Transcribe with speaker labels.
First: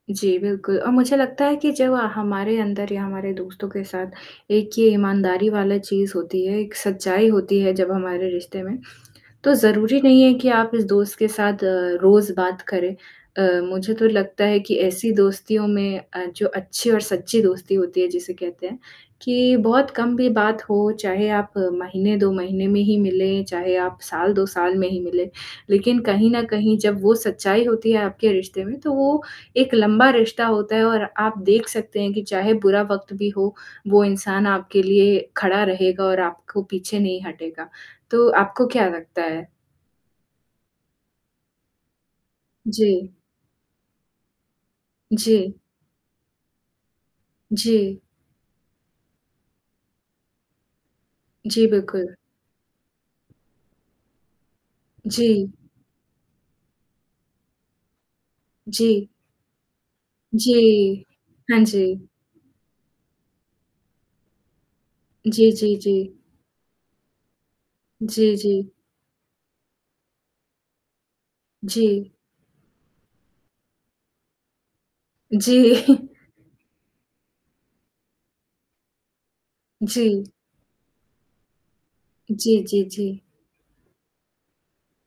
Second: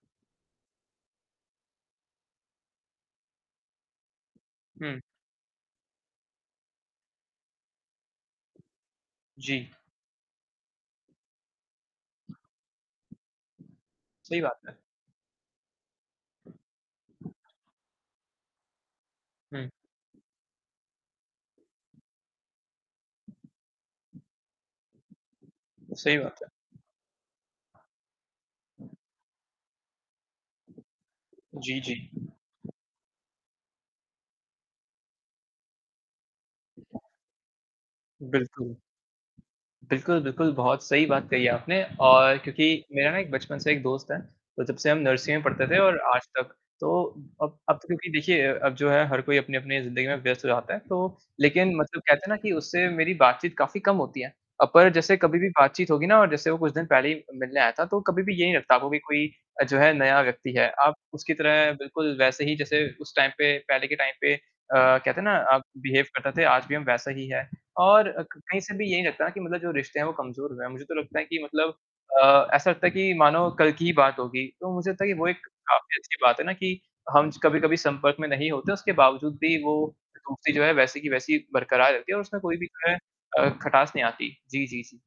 Speaker 1: जी, बिल्कुल, और मुझे लगता है कि जब आ हमारे अंदर या हमारे दोस्तों के साथ एक ये
Speaker 2: हुँ।
Speaker 1: ईमानदारी वाला चीज़ होती है, एक सच्चाई होती है जब हमारे रिश्ते में, तो
Speaker 2: जी।
Speaker 1: ज़रूरी नहीं है कि आप इस दोस्त के साथ अ, रोज़ बात करें। अ, मुझे तो
Speaker 2: सही
Speaker 1: लगता
Speaker 2: बात
Speaker 1: है
Speaker 2: है।
Speaker 1: कि ऐसी दोस्तियों में अ, जो अच्छी और सच्ची दोस्ती होती है जिसे कहते हैं कि
Speaker 2: हुँ।
Speaker 1: बहुत कम भी बात हो, चाहे आप महीने 2 महीने में ही मिलें, चाहे आप 2 साल साल में ही मिलें। लेकिन
Speaker 2: सही
Speaker 1: कहीं
Speaker 2: बात
Speaker 1: न
Speaker 2: है।
Speaker 1: कहीं जब वो सच्चाई होती है आपके रिश्ते में तो वो एक लंबा रिश्ता होता है और आप देख
Speaker 2: जी,
Speaker 1: सकते
Speaker 2: जी।
Speaker 1: हैं कि चाहे बुरा वक़्त भी हो, वो इंसान आपके लिए खड़ा रहेगा और आपको पीछे नहीं हटेगा। तो आपको
Speaker 2: बिल्कुल।
Speaker 1: क्या लगता है?
Speaker 2: बिल्कुल, बिल्कुल बहुत सही बात कही है आपने और क्योंकि मेरा
Speaker 1: जी।
Speaker 2: ना एक बचपन से एक दोस्त है, तो जब से हम नर्सरी में
Speaker 1: जी।
Speaker 2: पढ़ते थे और आज तक। तो अब अब तो
Speaker 1: जी।
Speaker 2: क्योंकि देखिए अ अब जो है हर कोई अपनी-अपनी ज़िंदगी में व्यस्त हो जाता है तो
Speaker 1: जी,
Speaker 2: लेकिन मतलब
Speaker 1: बिल्कुल।
Speaker 2: कहते हैं ना कि उससे मेरी बात-चीत काफ़ी कम होती है। अब ऐ जैसे कभी भी
Speaker 1: जी।
Speaker 2: बात-चीत होगी ना और जैसे वो कुछ दिन पहले ही मिलने आया था तो कभी भी ये नहीं लगता आपको कि
Speaker 1: जी।
Speaker 2: कोई अ, जो है नया व्यक्ति है। आप
Speaker 1: जी,
Speaker 2: उसकी
Speaker 1: हाँ
Speaker 2: तरह
Speaker 1: जी।
Speaker 2: बिल्कुल वैसे ही जैसे उस टाइम पे पहले के टाइम पे अ, कहते हैं ना
Speaker 1: जी,
Speaker 2: आप
Speaker 1: जी,
Speaker 2: बिहेव
Speaker 1: जी।
Speaker 2: करते थे आज भी हम वैसा ही है। और क
Speaker 1: जी,
Speaker 2: कहीं
Speaker 1: जी।
Speaker 2: से भी ये नहीं लगता कि मतलब जो रिश्ते हैं वो कमज़ोर हुए हैं। मुझे तो लगता है कि मतलब
Speaker 1: जी।
Speaker 2: अ, ऐसा लगता है कि मानो कल की ही बात होगी, तो मुझे तो ये वो एक
Speaker 1: जी।
Speaker 2: काफ़ी अच्छी बात है ना कि हम स कभी-कभी संपर्क में नहीं होते हैं उसके बावजूद भी वो
Speaker 1: जी।
Speaker 2: दोस्ती जो है, वैसे की वैसी ही बरकरार रहती है और उसमें कोई
Speaker 1: जी,
Speaker 2: भी
Speaker 1: जी,
Speaker 2: जो है
Speaker 1: जी।
Speaker 2: अ, खटास नहीं आती। जी, जी, जी।